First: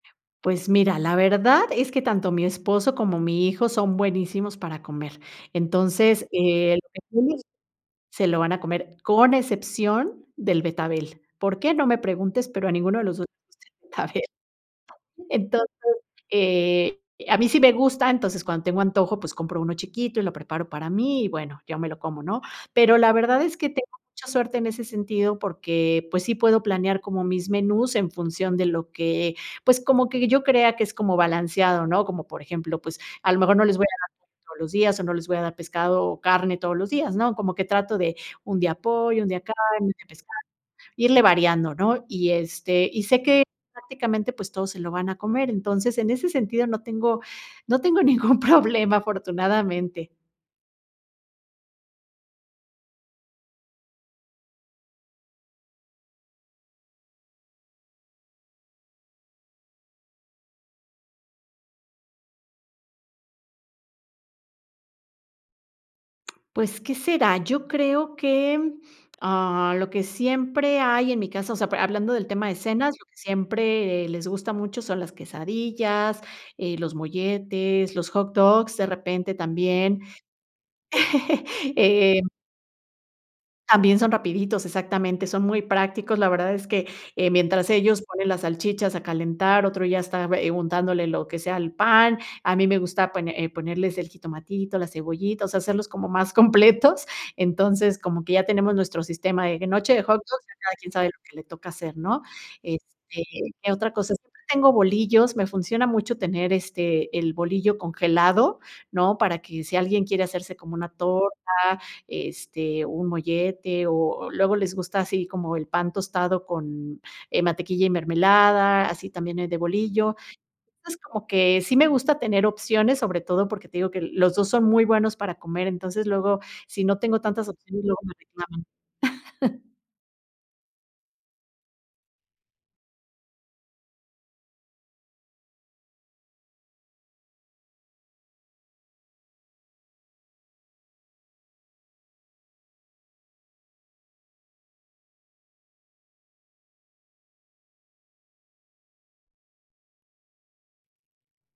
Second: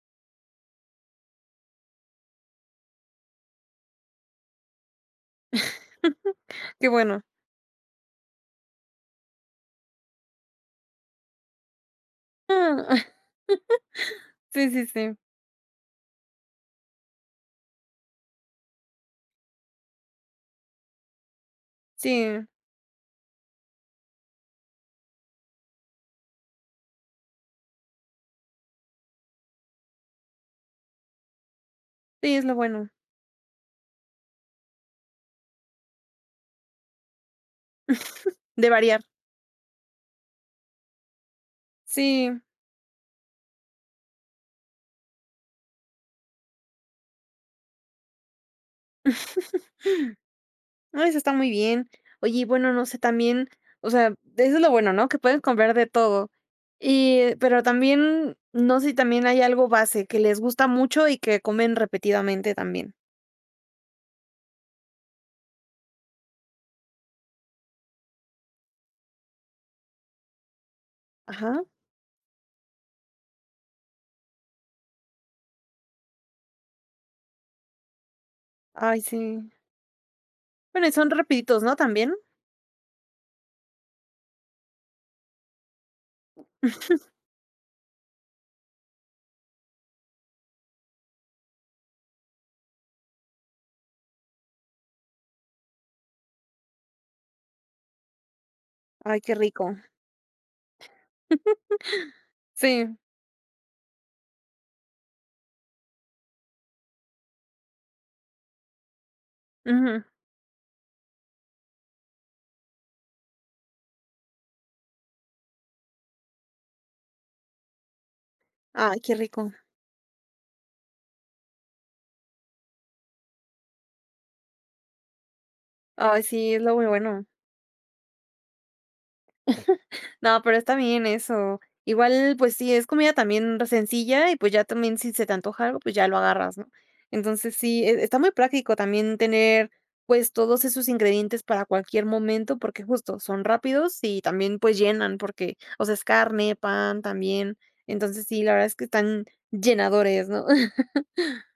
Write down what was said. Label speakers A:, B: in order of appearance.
A: Pues, mira, la verdad es que tanto mi esposo como mi hijo, son buenísimos para comer, entonces, eh,
B: Qué
A: lo que
B: bueno.
A: [unintelligible] se lo van a comer, con excepción del betabel, ¿por qué?, no me preguntes, pero a ninguno de los 2. [unintelligible]
B: Sí, sí, sí.
A: Entonces, eh, a mí sí me gusta, entonces, cuando tengo antojo, pues, compro 1 chiquito y lo preparo para mí y, bueno, yo me lo como, ¿no?
B: Sí.
A: Pero la verdad es que tengo mucha suerte en ese sentido, porque, pues, sí, puedo planear como mis menús en función de lo que, pues, como que yo crea que es como balanceado, ¿no? Como,
B: Sí,
A: por
B: es lo
A: ejemplo,
B: bueno.
A: pues, a lo mejor, no les voy a dar [unintelligible] todos los días o no les voy a dar pescado o carne todos los días, ¿no? Como que trato de, un
B: De
A: día
B: variar.
A: pollo, un día carne, un día pescado, irle variando, ¿no? Y,
B: Sí.
A: este, y sé que, prácticamente, pues, todos se lo van a comer. Entonces, en ese sentido, no tengo no tengo ningún problema, afortunadamente.
B: No, eso está muy bien. Oye, y bueno, no sé, también, o sea, eso es lo bueno, ¿no?, que pueden comprar de todo. Y, pero también, no sé si también hay algo base que les gusta mucho, y que comen repetidamente también.
A: Pues, ¿qué será? Yo creo que, ah, lo que siempre hay en mi casa, o
B: Ajá.
A: sea, pra hablando del tema de cenas, lo que siempre les gusta mucho, son las quesadillas, eh, los molletes, los hot dogs, de
B: Ay,
A: repente
B: sí.
A: también,
B: Bueno, y son rapiditos, ¿no? ¿También?
A: eh también son rapiditos, exactamente, son muy prácticos. La verdad es que, eh, mientras ellos ponen las salchichas a calentar, otro ya está bue untándole lo que sea al pan, a mí me gusta pone eh, ponerles el jitomatito, la cebollita, o sea, hacerlos como más completos. Entonces, como que ya tenemos nuestro
B: Ay, qué
A: sistema de
B: rico.
A: noche de hot dogs, ya cada quien sabe lo que le toca hacer, ¿no?
B: Sí.
A: Este, ¿qué otra cosa? Siempre tengo bolillos, me funciona mucho tener, este, el bolillo congelado, ¿no?, para que si
B: Ujú.
A: alguien quiere hacerse como una torta, este, un mollete o luego les gusta así como el pan tostado con, eh, mantequilla y mermelada,
B: Ay,
A: así
B: qué
A: también el
B: rico.
A: de bolillo. Entonces, como que sí me gusta tener opciones, sobre todo porque, te digo, que los 2 son muy buenos para comer, entonces
B: Ay,
A: luego,
B: sí, es lo
A: si
B: muy
A: no tengo
B: bueno.
A: tantas opciones luego me reclaman.
B: No, pero está bien eso. Igual, pues, sí, es comida también sencilla y, pues, ya también si se te antoja algo, pues, ya lo agarras, ¿no? Entonces sí, e está muy práctico también tener, pues, todos esos ingredientes para cualquier momento, porque, justo, son rápidos y también, pues, llenan porque, o sea, es carne, pan también. Entonces, sí, la verdad es que están llenadores, ¿no?